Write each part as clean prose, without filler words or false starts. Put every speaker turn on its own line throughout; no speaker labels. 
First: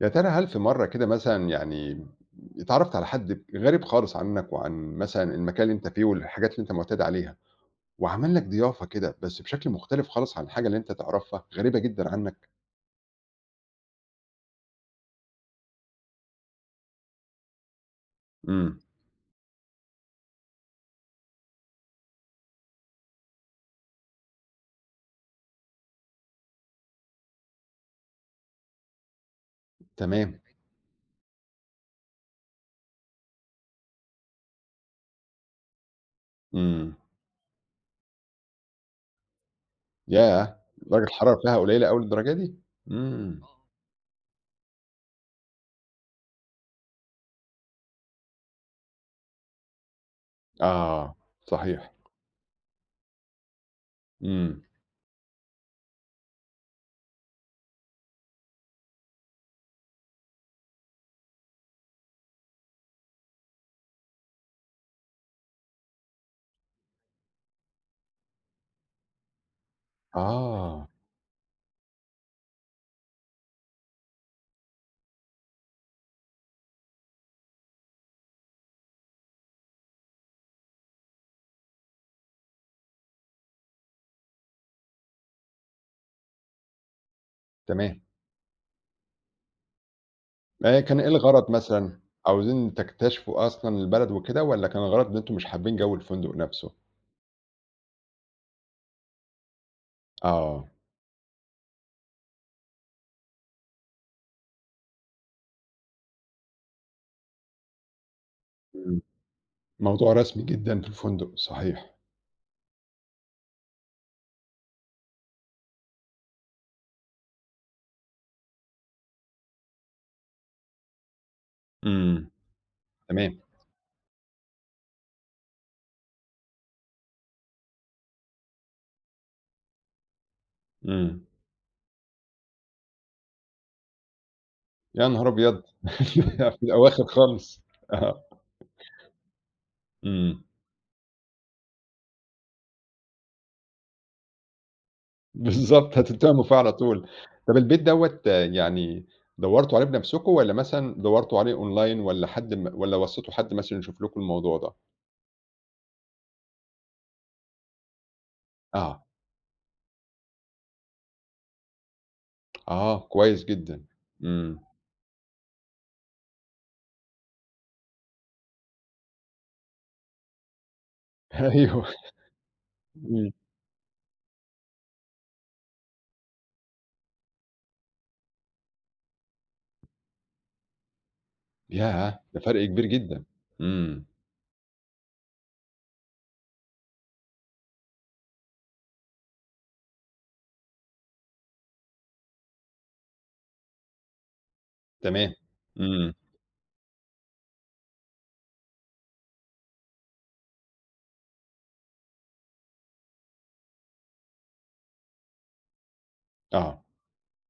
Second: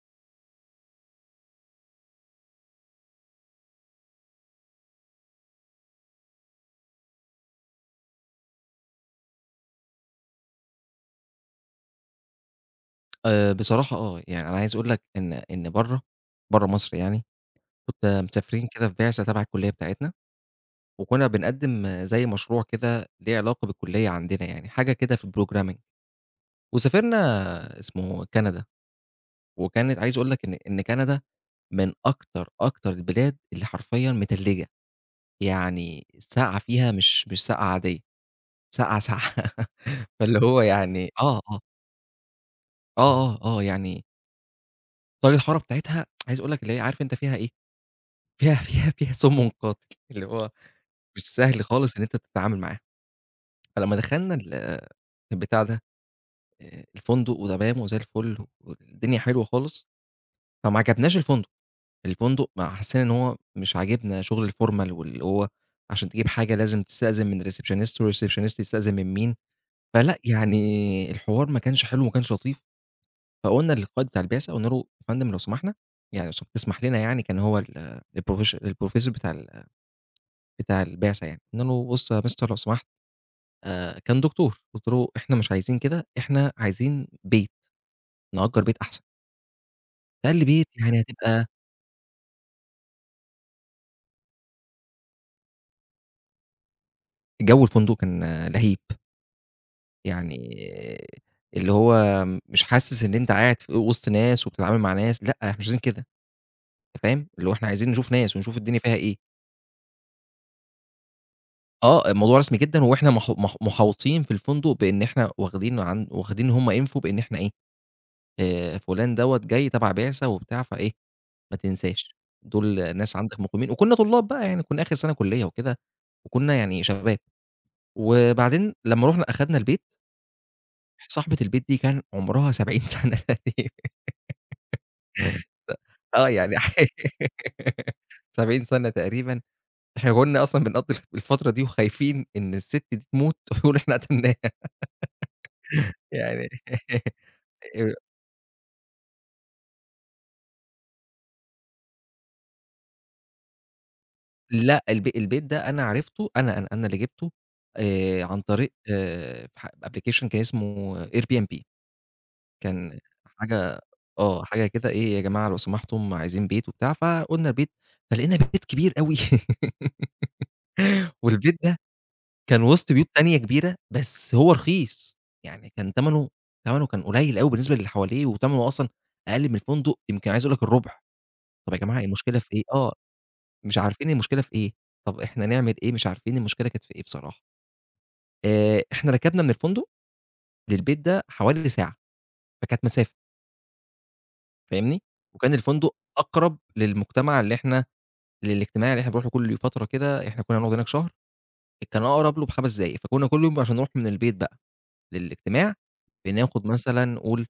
يا ترى هل في مرّة كده مثلًا اتعرّفت على حد غريب خالص عنّك وعن مثلًا المكان اللي أنت فيه والحاجات اللي أنت مُعتاد عليها، وعمل لك ضيافة كده بس بشكل مختلف خالص عن الحاجة اللي أنت تعرفها، غريبة جدًا عنّك؟
بصراحة آه، يعني أنا عايز أقول لك إن برّه، برّه مصر يعني، كنّا مسافرين
إمم،
كده في بعثة تبع الكلية بتاعتنا، وكنّا بنقدّم زي مشروع كده ليه علاقة بالكلية عندنا يعني، حاجة كده في الprogramming وسافرنا اسمه كندا، وكانت عايز أقول
تمام،
لك إن كندا من أكتر، أكتر البلاد اللي حرفيًا متلّجة، يعني السقعة فيها
إمم،
مش سقعة عادية، سقعة، ساقعة فاللي
ياه!
هو
درجة
يعني
الحرارة فيها قليلة أوي للدرجة دي؟ إمم،
يعني درجة الحرارة بتاعتها عايز أقول لك اللي هي عارف أنت فيها إيه، فيها سُمّ قاتل، اللي هو
آه. آه،
مش سهل
صحيح،
خالص إن أنت تتعامل معاه، فلمّا دخلنا
إمم،
ال البتاع ده الفندق وتمام وزي الفل والدنيا حلوة خالص، فما عجبناش الفندق، الفندق ما حسّينا إن هو مش عاجبنا شغل الformal واللي هو عشان تجيب حاجة لازم تستأذن من الreceptionist والreceptionist يستأذن من مين، فلأ
آه،
يعني الحوار ما كانش حلو وما كانش لطيف، فقُلنا للقائد بتاع البعثة قُلنا له: "يا فندم لو سمحنا يعني لو سم تسمح لنا" يعني كان هو الprofessor بتاع البعثة يعني، قُلنا له: "بُص يا mister لو سمحت". كان دكتور، قُلت له: "إحنا مش عايزين كده، إحنا عايزين بيت،
تمام،
نأجّر بيت أحسن." فقال لي: "بيت؟
كان
يعني
إيه
هتبقى".
الغرض مثلًا؟ عاوزين تكتشفوا أصلًا البلد وكده والّا كان الغرض إن أنتم مش حابين جو الفندق نفسه؟
جو الفندق كان آه، لهيب، يعني
آه.
اللي هو مش حاسس إن أنت قاعد في وسط ناس وبتتعامل مع ناس، لأ، إحنا مش عايزين كده، أنت فاهم؟ اللي هو إحنا عايزين نشوف ناس ونشوف الدنيا فيها إيه.
موضوع رسمي جدًا في الفندق، صحيح.
آه، الموضوع رسمي جدًا وإحنا مح مح محاوطين في الفندق بإن إحنا واخدين إن هم info بإن إحنا إيه. فلان دوّة جاي تبع بعثة وبتاع فإيه، ما تنساش،
إمم.
دول ناس
تمام.
عندك مقيمين وكُنّا طلاب بقى يعني كُنّا آخر سَنة كُلّية وكده، وكُنّا يعني شباب، وبعدين لمّا رُحنا أخدنا البيت،
إمم.
صاحبة البيت دي كان عُمرها 70 سَنة تقريبًا.
يا نهار أبيض!
آه
في
يعني
الأواخر خالص. آه.
70 سَنة تقريبًا، إحنا
إمم.
كُنّا أصلًا بنقضّي الفترة دي وخايفين إن السِت دي تموت ويقولوا إحنا قتلناها
بالضبط، هتتهموا
يعني
فيه على طول. طب البيت دوّة يعني دورتوا عليه بنفسكم والّا مثلًا دورتوا عليه أونلاين والّا حد م والّا وصيتوا حد مثلًا يشوف لكم الموضوع ده؟
لأ، البيت ده أنا عرفته، أنا اللي جِبته، عن طريق
آه،
ح application كان اسمه Airbnb، كان
آه، كويس
حاجة
جدًا.
آه،
إمم.
حاجة كده إيه يا جماعة لو سمحتم عايزين بيت وبتاع، فقُلنا البيت. فلقينا بيت كبير أوي والبيت ده
أيوه.
كان وسط بيوت
إمم.
تانية كبيرة، بس هو رخيص، يعني كان تمنه كان قليل أوي بالنسبة للي حواليه، وتمنه أصلًا أقل من الفندق يمكن عايز أقول لك الربع، طَب يا جماعة
ياه!
المشكلة
ده
في إيه؟
فرق كبير
آه،
جدًا.
مش
إمم.
عارفين المشكلة في إيه، طَب إحنا نعمل إيه؟ مش عارفين المشكلة كانت في إيه بصراحة. إحنا ركبنا من الفندق للبيت ده حوالي ساعة، فكانت مسافة فاهمني،
تمام.
وكان الفندق
إمم.
أقرب للمجتمع اللي إحنا للاجتماع اللي إحنا بنروح له كل فترة كده، إحنا كنا هنقعد هناك شهر، كان أقرب له ب5 دقايق، فكنا كل يوم عشان نروح من البيت بقى للاجتماع، بناخد
آه.
مثلًا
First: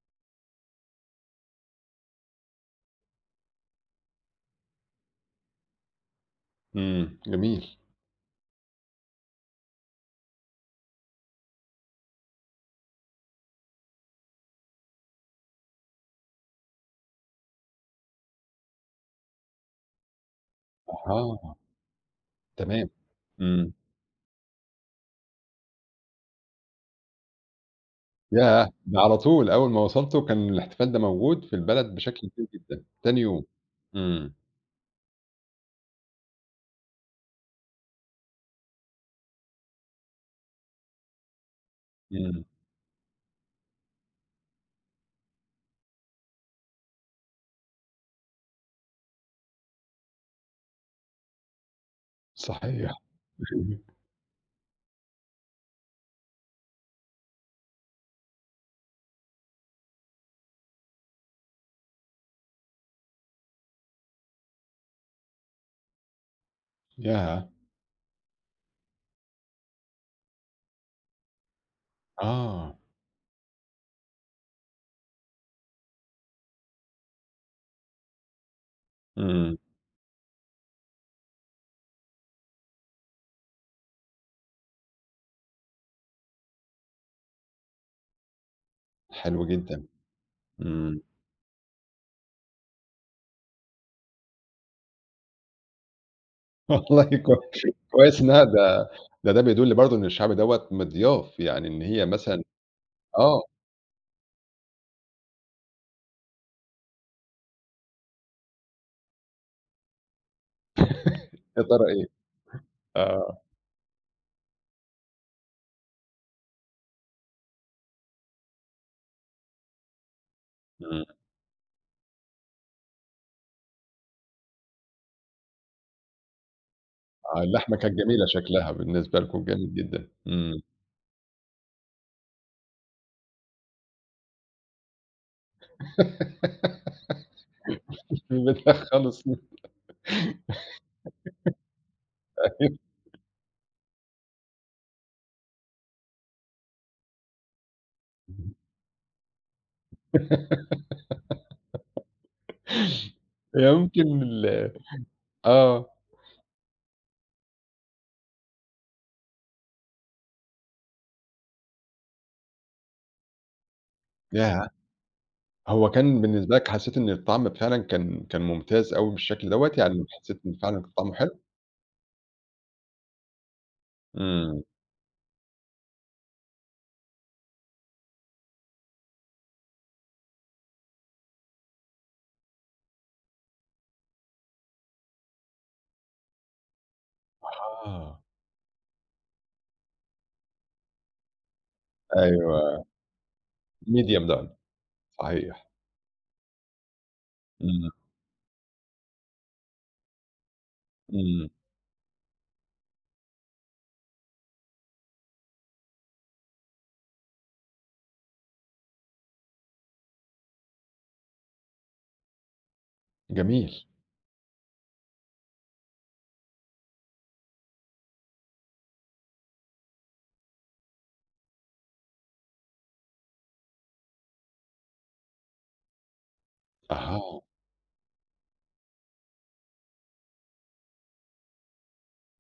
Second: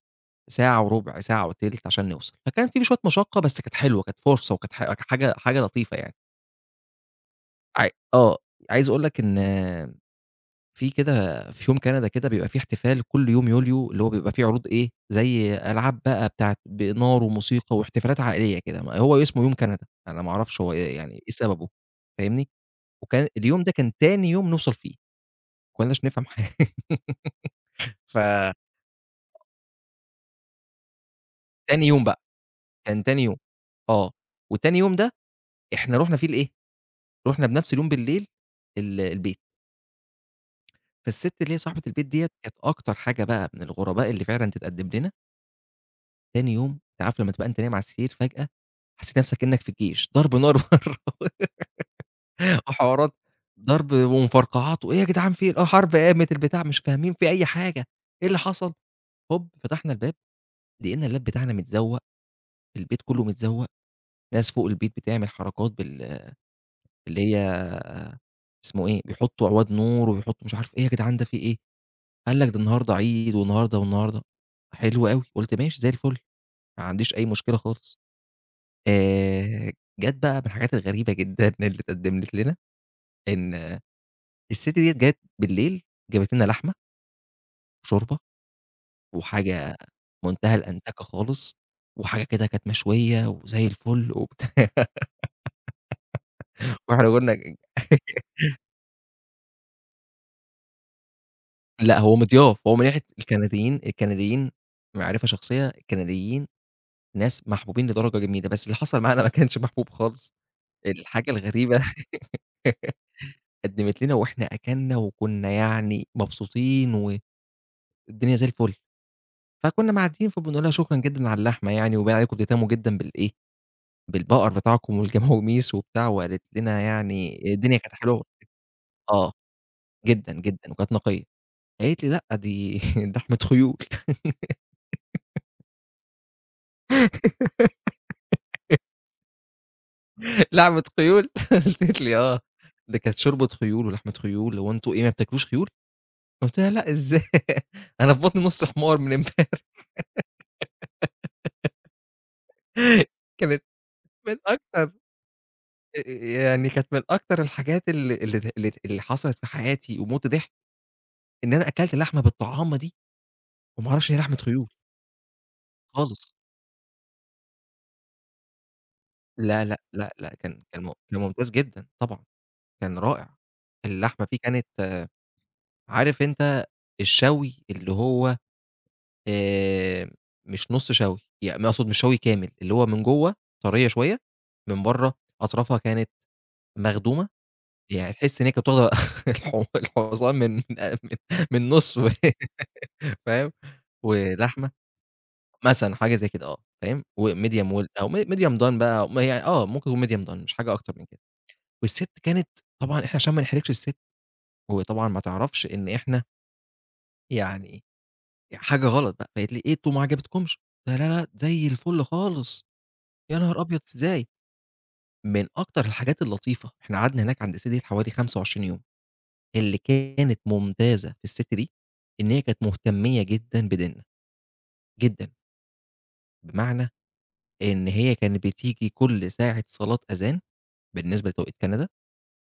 ساعة وربع، ساعة وتِلت عشان نوصل، فكان في شوية مشقة بس كانت حلوة، كانت فرصة وكانت حاجة لطيفة يعني.
إمم. جميل.
آه، عايز أقول لك إن في يوم كندا كده بيبقى فيه احتفال كل يوم يوليو، اللي هو بيبقى فيه عروض إيه، زي ألعاب بقى بتاعة بنار وموسيقى واحتفالات عائلية كده، ما هو اسمه يوم كندا، أنا ما أعرفش هو إيه يعني إيه
أها،
سببه، فاهمني؟
تمام.
وكان اليوم ده
إمم.
كان تاني يوم نوصل فيه، ما كناش نفهم حاجة فتاني
ياه! ده على طول أول ما وصلتوا كان الاحتفال ده موجود في البلد
يوم بقى،
بشكل كبير جدًا،
كان
تاني
تاني يوم،
يوم.
آه،
إمم،
وتاني يوم ده إحنا رُحنا فيه لإيه، رُحنا بنفس اليوم بالليل البيت، فالست اللي هي صاحبة البيت ديّة
إمم،
كانت أكتر حاجة بقى من الغرباء اللي فعلًا تتقدم لنا. تاني يوم أنت عارف لمّا تبقى أنت نايم على السرير فجأة حسّيت نَفْسك كإنّك في الجيش، ضرب نار برّه
صحيح
وحوارات، ضرب ومفرقعات وإيه يا جدعان في إيه، آه حرب قامت البتاع مش فاهمين في أي حاجة، إيه اللي حصل؟ هوب فتحنا الباب لقينا اللاب بتاعنا متزوّق، البيت كُلّه متزوّق، ناس فوق البيت بتعمل حركات اللي هي
ياه!
اسمه إيه، بيحطّوا عواد نور وبيحطّوا مش عارف إيه، "إيه يا جدعان ده في إيه؟" قال لك ده
آه،
النهارده عيد والنهارده والنهارده. حلو أوي، قُلت ماشي زي الفُل، ما عنديش أي مشكلة خالص.
إمم،
آآ، جات بقى من الحاجات الغريبة جدًا اللي اتقدمت لنا، إن الست ديّة جات بالليل جابت لنا لحمة وشوربة
حلو
وحاجة
جدًا،
منتهى
إمم،
الأنتكة خالص، وحاجة كده كانت مشوية وزي الفل وبتاع
والله
وإحنا قلنا
كويس إنها ده ده بيدل برضه إن الشعب دوّة مضياف، يعني إن
لأ
هي
هو
مثلًا
مضياف، هو من ناحية
آه،
الكنديين معرفة شخصية، الكنديين ناس محبوبين لدرجة جميلة، بس اللي حصل معانا ما كانش محبوب خالص، الحاجة
يا
الغريبة
ترى إيه؟ آه،
قدمت لنا وإحنا أكلنا وكنا يعني مبسوطين والدنيا زي الفل. فكنا معديين فبنقول لها: "شكرًا
إمم،
جدًا على اللحمة يعني وباين عليكم بتهتموا جدًا بالإيه، بالبقر بتاعكم والجماوميس" وبتاع، وقالت لنا
آه،
يعني
اللحمة
الدنيا كانت
كانت
حلوة.
جميلة شكلها بالنسبة
آه،
لكم، جميل جدًا،
جدًا،
إمم،
جدًا وكانت نقية. قالت لي: "لأ دي لحمة خيول."
في البداية خالص
لحمة خيول! قالت لي: "آه، ده كانت شوربة خيول ولحمة خيول، هو أنتم إيه ما بتاكلوش خيول؟" قُلت لها: "لأ إزاي أنا في بطني نُص حمار من امبارح." كانت
هي ممكن
من
ال
أكتر
آه.
آآ يعني كانت من أكتر الحاجات ال اللي حصلت في حياتي وموت ضحك. إن أنا أكلت لحمة بالطعامة دي وما أعرفش إن هي لحمة
ياه!
خيول
هو كان
خالص.
بالنسبة لك حسّيت إن الطعم فعلًا كان ممتاز أوي بالشكل
لا،
دوّة،
لا،
يعني
لأ، لأ،
حسّيت إن فعلًا كان طعمه
كان
حلو؟
ممتاز جدًا طبعًا، كان رائع. اللحمة فيه
إمم.
كانت عارف أنت الشوي اللي هو آآ مش نُص شوي، يعني أقصد مش شوي كامل، اللي هو من جوّه طرية شوية، من بره أطرافها كانت مخدومة، يعني
آه.
تحس إن هي كانت واخدة الحُصان من نُصّه،
أيوه.
فاهم؟
medium done
ولحمة
صحيح.
مثلًا حاجة زي كده آه، فاهم، وMedium well
إمم.
أو Medium done بقى ما هي آه، ممكن يكون Medium done مش حاجة أكتر من كده،
إمم.
والست كانت طبعًا إحنا عشان ما نحرجش الست، وطبعًا ما تعرفش إن إحنا يعني حاجة غلط بقى، فقالت لي: "إيه أنتم ما عجبتكمش؟" قُلت لها: "لا، لأ، زي الفل خالص." يا نهار أبيض!
جميل.
إزاي؟ من أكتر الحاجات اللطيفة، إحنا قعدنا هناك عند الست ديّة حوالي 25 يوم، اللي كانت ممتازة في الست دي، إن هي كانت مهتمية جدًا بديننا، جدًا، بمعنى
أها.
إن هي كانت بتيجي كل ساعة صلاة أذان بالنسبة لتوقيت كندا،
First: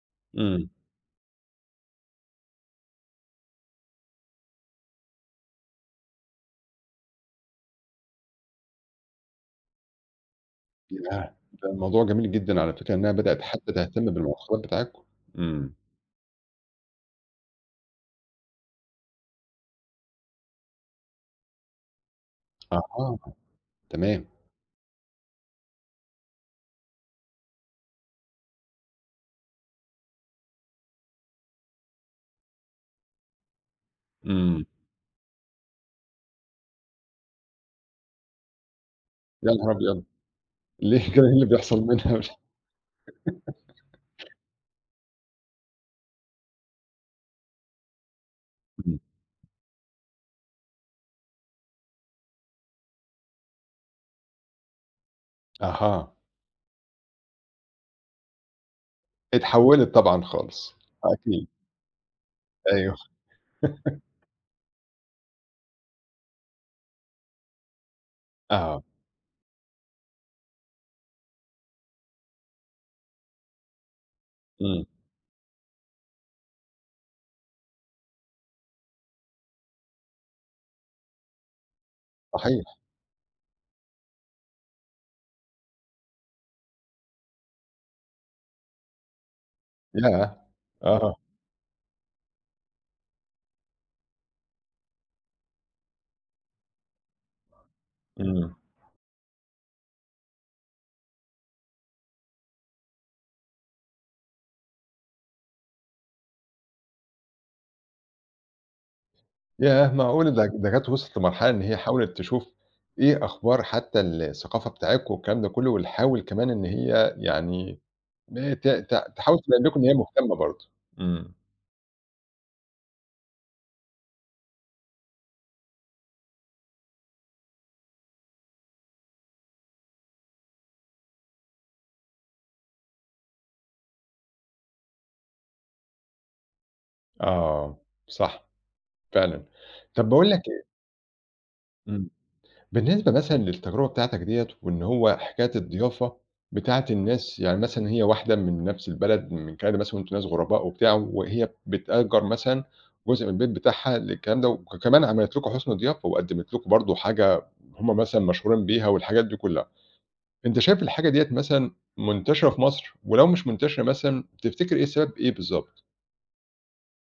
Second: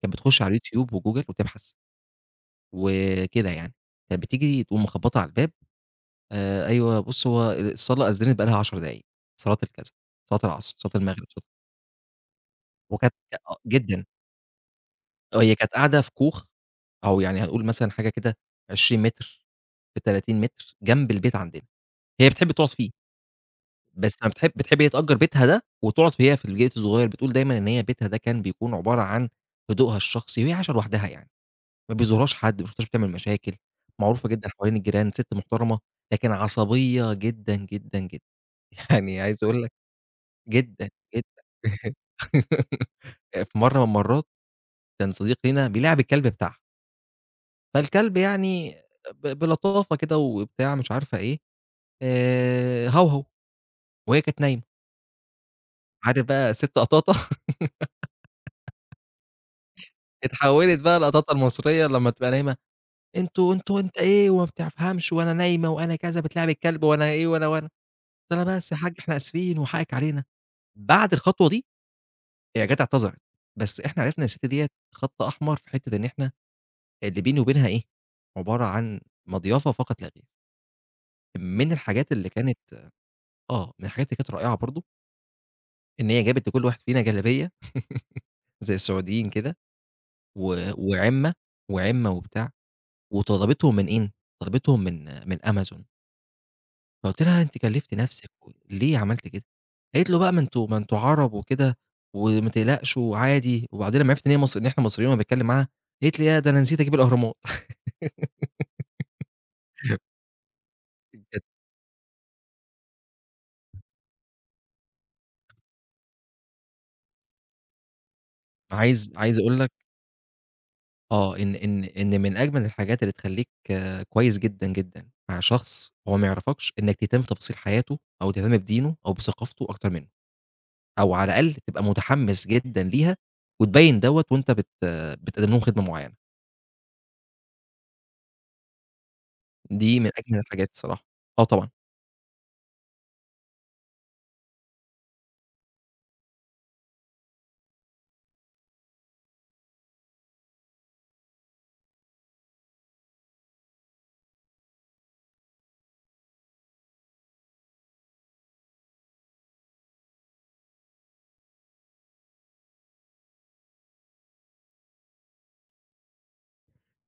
كانت بتخش على
إمم.
اليوتيوب وجوجل وتبحث وكده يعني، كانت بتيجي تقوم مخبطة على الباب. أيوه بُص هو الصلاة أذنت بقى لها 10 دقايق، صلاة الكذا، صلاة العصر، صلاة المغرب،
ياه!
صلاة.
ده الموضوع جميل جدًا على فكرة إنّها
وكانت
بدأت
آه
حتّى تهتم
جدًا،
بالمواصفات بتاعتكم.
آه هي
إمم.
كانت قاعدة في كوخ أو يعني هنقول مثلًا حاجة كده 20 متر في 30 متر جنب البيت عندنا، هي بتحب تقعد فيه،
أها.
بس
تمام.
ما بتحب بتحب هي تأجر بيتها ده وتقعد هي في البيت الصغير، بتقول دايمًا إن هي بيتها ده كان بيكون عبارة عن هدوءها الشخصي وهي عايشة لوحدها يعني. ما بيزورهاش حد، ما شُفتهاش بتعمل مشاكل، معروفة جدًا
إمم.
حوالين الجيران، ست محترمة، لكن عصبية جدًا، جدًا، جدًا، يعني عايز
يا
أقول
نهار
لك
أبيض!
جدًا،
ليه كده إيه
جدًا.
اللي بيحصل منها؟
في مرّة من المرّات كان صديق لينا بيلاعب الكلب بتاعها، فالكلب يعني
إمم.
بلطافة كده وبتاع مش عارفة إيه، هَوهَو، وهي كانت نايمة،
أها.
عارف بقى الست قطاطة
اتحوّلت طبعًا خالص.
اتحولت بقى القطاطة
أكيد.
المصرية لمّا تبقى نايمة،
أيوه،
أنت إيه وما بتفهمش وأنا نايمة وأنا كذا، بتلاعب الكلب وأنا إيه وأنا، وأنا. قُلت لها: "بس يا
آه،
حاجّة إحنا آسفين وحقِّك علينا." بعد الخطوة دي هي جات اعتذرت، بس إحنا عرفنا إن الست ديّة
إمم،
خَط أحمر في حتّة إن إحنا اللي بيني وبينها إيه، عبارة عن مضيافة فقط لا غير. من الحاجات اللي كانت
صحيح،
آه، من الحاجات اللي كانت رائعة برضه، إن هي جابت لكل واحد فينا جلابية زي السعوديين كده
ياه! آه،
وعِمّة، وعِمّة وبتاع، وطلبتهم من إيه، طلبتهم من أمازون. فقُلت لها: "أنتِ كلّفتِ نفسِك
إمم،
وليه عملتِ كده؟" قالت له: "بقى ما أنتم عرب وكده وما تقلقش وعادي." وبعدين لمّا عرفت إن هي إن إحنا مصريين وأنا باتكلّم معاها، قالت لي: "ياه! ده أنا نسيت أجيب الأهرامات."
ياه! معقولة ده جات وصلِت
بجد
لمرحلة إن هي حاولت تشوف إيه أخبار حتى الثقافة بتاعتكم والكلام ده كله، وتحاول كمان إن هي يعني م ت
عايز
ت تحاول
عايز أقول
تبين
لك
لكم إن هي مهتمة برضه، إمم،
آه، إن من أجمل الحاجات اللي تخلّيك آه، كويس جدًا، جدًا مع شخص هو ما يعرفكش، إنّك تهتم بتفاصيل حياته أو تهتم بدينه أو بثقافته أكتر منه، أو على الأقل تبقى متحمّس جدًا ليها وتبيّن دوّة وأنت آه، بتقدّم لهم خدمة معيّنة.
آه، صح فعلًا.
دي
طب
من
باقول
أجمل
لك إيه
الحاجات الصراحة. آه طبعًا.
إمم. بالنسبة مثلًا للتجربة بتاعتك ديّة، وإن هو حكاية الضيافة بتاعة الناس يعني مثلًا هي واحدة من نفس البلد من كندا مثلًا وأنتم ناس غرباء وبتاع، وهي بتأجر مثلًا جزء من البيت بتاعها للكلام ده، وكمان عملت لكم حُسن ضيافة وقدمت لكم برضه حاجة هم مثلًا مشهورين بيها والحاجات دي كلها، أنت شايف الحاجة ديّة مثلًا منتشرة في مصر؟ ولو مش منتشرة مثلًا تفتكر إيه سبب إيه بالضبط؟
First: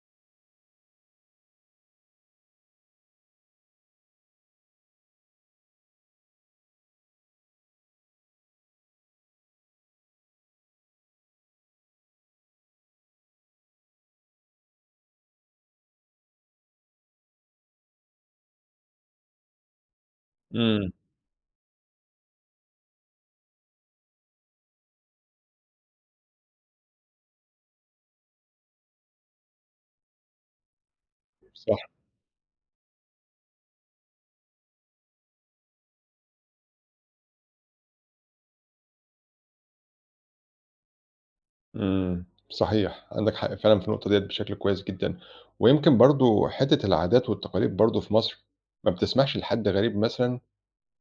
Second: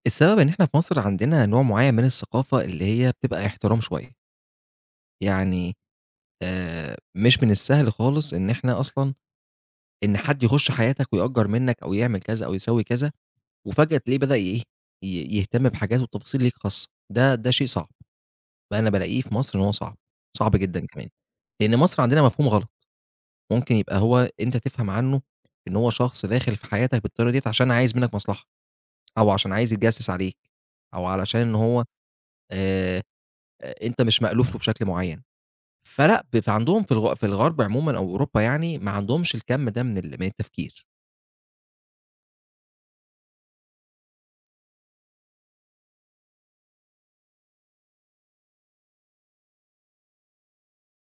السبب إن إحنا في مصر عندنا نوع معيّن من الثقافة اللي هي بتبقى احترام شوية، يعني مش من السهل خالص إن إحنا أصلًا إن حد يخُش حياتك ويأجّر منّك أو يعمل كذا أو يسوي كذا، وفجأة تلاقيه بدأ إيه، يهتم بحاجات وتفاصيل ليك خاصة، ده شيء صعب، بقى أنا بالاقيه في مصر إن هو صعب، صعب جدًا
إمم.
كمان، لإن مصر عندنا مفهوم غلط، ممكن يبقى هو أنت تفهم عنه إن هو شخص داخل في حياتك بالطريقة ديّة عشان عايز منّك مصلحة، أو عشان عايز يتجسّس عليك، أو علشان إن
صح.
هو آآ أنت مش مألوف له بشكل معيّن، فلأ فعندهم في الغرب عمومًا أو أوروبا يعني ما عندهمش الكَم ده من التفكير.
إمم، صحيح، عندك حق فعلًا في النقطة ديّة بشكل كويس جدًا، ويمكن برضه حتّة العادات والتقاليد برضه في مصر ما بتسمحش لحد غريب مثلًا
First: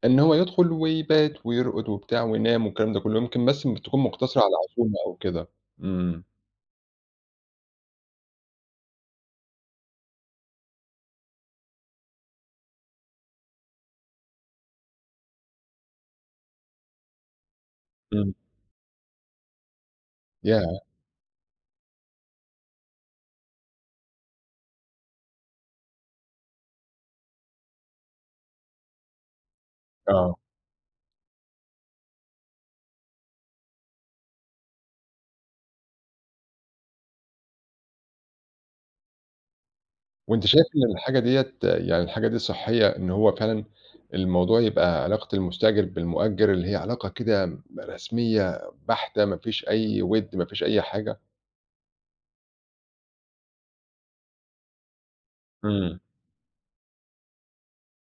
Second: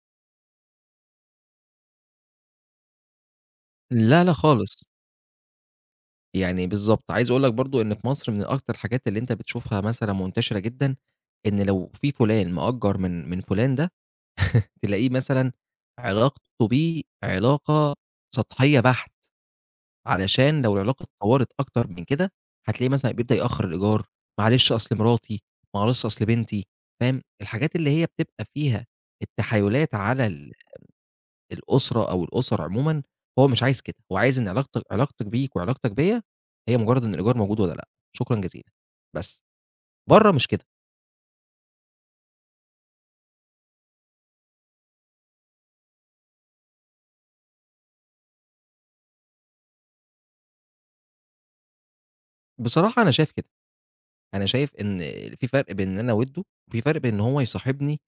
إن هو يدخل ويبات ويرقد وبتاع وينام والكلام ده كلّه، يمكن بس بتكون
لا، لا
مقتصرة على
خالص،
عزومة أو كده. إمم،
يعني بالضبط، عايز أقول لك برضه إن في مصر من أكتر الحاجات اللي أنت بتشوفها مثلًا منتشرة جدًا، إن لو في فلان مأجّر من فلان ده، تلاقيه مثلًا علاقته بيه علاقة
إمم،
سطحية بحت. علشان لو
ياه!
العلاقة اتطورت أكتر من كده، هتلاقيه مثلًا بيبدأ يأخّر الإيجار، معلش أصل مراتي، معلش أصل بنتي، فاهم؟ الحاجات اللي هي بتبقى فيها التحايلات على
آه،
الأسرة أو الأسر عمومًا، هو مش عايز كده، هو عايز إن علاقتك بيك وعلاقتك بيّا هي مجرد إن الإيجار موجود والّا لأ، شكرًا جزيلًا، بس. برّه
وأنت
مش كده،
شايف إن الحاجة ديّة يعني الحاجة دي صحّية إن هو فعلًا الموضوع يبقى علاقة المستأجر بالمؤجر اللي هي علاقة كده رسمية بحتة ما فيش أي وِد ما فيش أي حاجة؟
بصراحة أنا شايف كده، أنا شايف إن في فرق بين إن
إمم،
أنا أوِدّه، وفي فرق بين إن هو يصاحبني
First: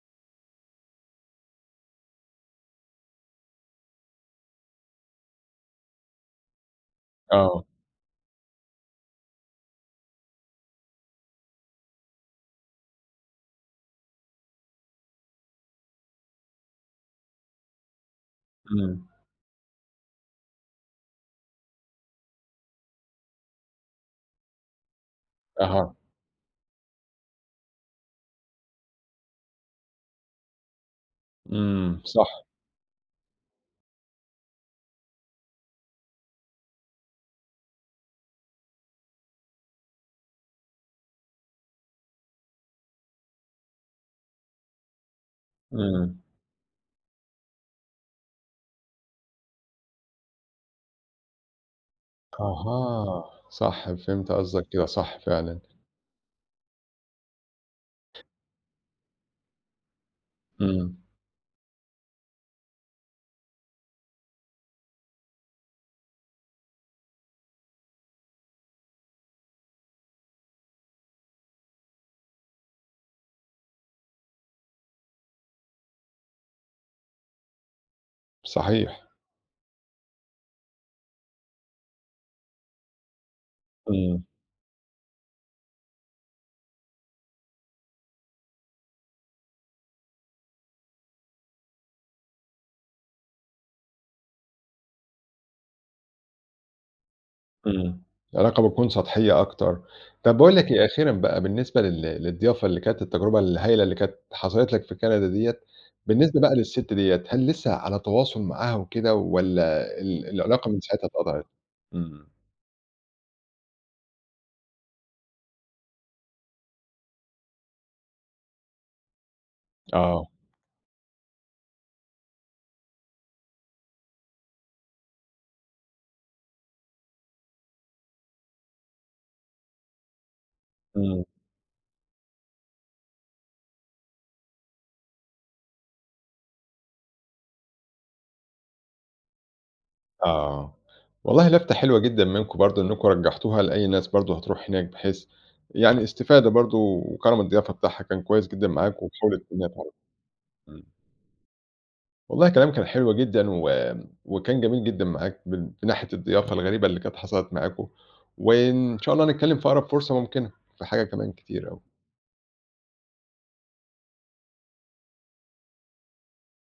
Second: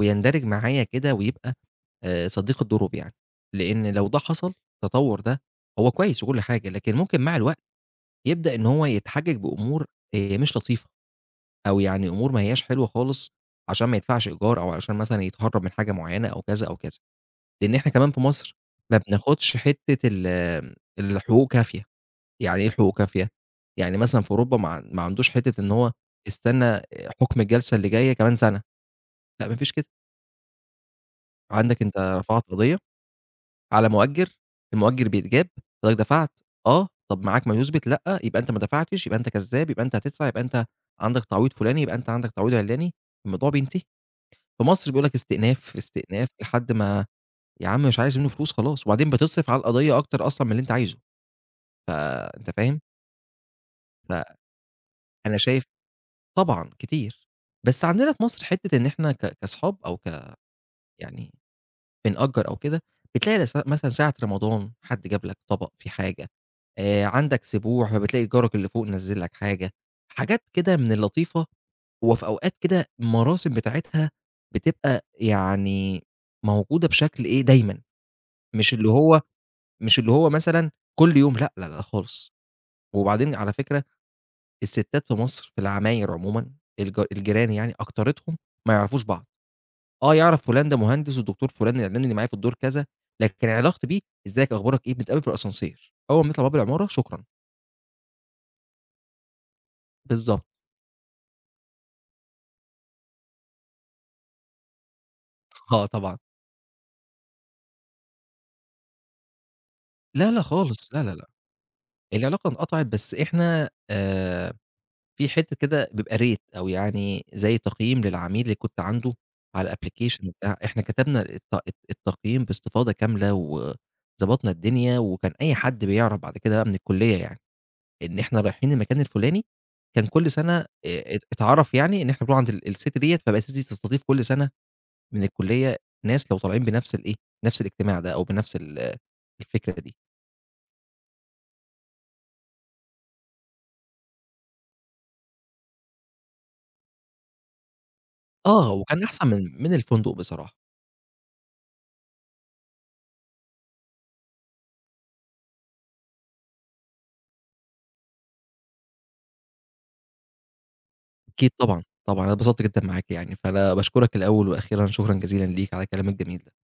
ويندرج معايا كده ويبقى صديق الضروب يعني، لإن لو ده حصل التطور ده هو كويس وكل حاجة، لكن ممكن مع الوقت
آه،
يبدأ إن هو يتحجج بأمور مش لطيفة، أو يعني أمور ما هياش حلوة خالص عشان ما يدفعش إيجار، أو عشان مثلًا يتهرب من حاجة معينة أو كذا أو كذا، لإن إحنا كمان في مصر ما
إمم.
بناخدش حتة الحقوق كافية، يعني إيه الحقوق كافية؟ يعني مثلًا في أوروبا ما عندوش حتة إن هو
أها،
استنى حكم الجلسة اللي جاية كمان سنة، لأ ما فيش كده، عندك أنت
إمم، صح،
رفعت قضية على مؤجّر، المؤجّر بيتجاب، حضرتك دفعت، آه، طَب معاك ما يُثبت، لأ، يبقى أنت ما دفعتش، يبقى أنت كذّاب، يبقى أنت هتدفع، يبقى أنت عندك تعويض فُلاني، يبقى أنت عندك تعويض عِلّاني، الموضوع بينتهي. في مصر بيقول لك استئناف،
إمم،
استئناف، لحد ما يا عم مش عايز منّه فلوس خلاص، وبعدين بتصرف على القضية أكتر أصلًا من اللي أنت عايزه، فأنت فاهم؟
أها، صح فهمت قصدك كده، صح
فأنا
فعلًا،
شايف طبعًا كتير، بس عندنا في مصر حتّة إن إحنا كاصحاب أو ك
إمم،
يعني بنأجّر أو كده، بتلاقي مثلًا ساعة رمضان حد جاب لك طبق فيه حاجة، عندك سبوع فبتلاقي جارك اللي فوق نزّل لك حاجة، حاجات كده من اللطيفة، وفي أوقات كده المراسم بتاعتها بتبقى يعني موجودة بشكل إيه، دايمًا، مش اللي
صحيح،
هو مثلًا كل يوم لأ، لا، لا خالص. وبعدين على فكرة
إمم،
الستات في مصر في العماير عمومًا الجيران يعني أكترتهم ما يعرفوش بعض. آه، يعرف فلان ده مهندس والدكتور فلان العلّاني اللي معايا في الدور كذا، لكن علاقتي بيه "إزيك، أخبارك إيه، بنتقابل في الascenseur." أول ما نطلع باب العمارة شكرًا،
إمم، العلاقة بتكون سطحية أكتر. طب
بالضبط.
باقول لك إيه، أخيرًا بقى بالنسبة للضيافة اللي كانت التجربة الهايلة اللي كانت حصلت لك في كندا ديّة،
آه طبعًا.
بالنسبة بقى للست ديّة، هل لسه على تواصل معاها وكده والّا
لا، لا
العلاقة من
خالص، لا،
ساعتها
لا، لأ،
اتقطعت؟ إمم،
العلاقة انقطعت بس إحنا في حتّة كده بيبقى rate أو يعني زي تقييم للعميل اللي كنت عنده على
آه،
الapplication وبتاع، إحنا كتبنا التقييم باستفاضة كاملة وضبطنا الدنيا، وكان أي حد بيعرف بعد كده بقى من الكلية يعني. إن إحنا رايحين المكان الفُلاني، كان كل سَنة
إمم.
ات اتعرف يعني إن إحنا بنروح عند الست ديّة، فبقت الست دي تستضيف كل سَنة من الكُلّية ناس لو طالعين بنفس الإيه، نفس الاجتماع ده أو بنفس الفكرة دي.
آه. والله لفتة حلوة جدًا منكم برضه إنكم رجّعتوها لأي ناس برضه هتروح هناك بحيث يعني استفادة برضه وكرم الضيافة بتاعها كان كويس جدًا
آه،
معاك
وكان أحسن
وحاولت
من
إنها
من
تعرف
الفندق بصراحة.
إمم. والله كلامِك كان حلو جدًا و وكان جميل جدًا معاك من في ناحية الضيافة الغريبة اللي كانت حصلت معاكم، وإن شاء الله نتكلّم في أقرب فرصة ممكنة في حاجة كمان
أكيد
كتير
طبعًا،
أوي.
طبعًا. أنا اتبسطت جدًا معاك يعني، فأنا باشكرك الأول وأخيرًا شكرًا جزيلًا ليك على كلامك الجميل ده.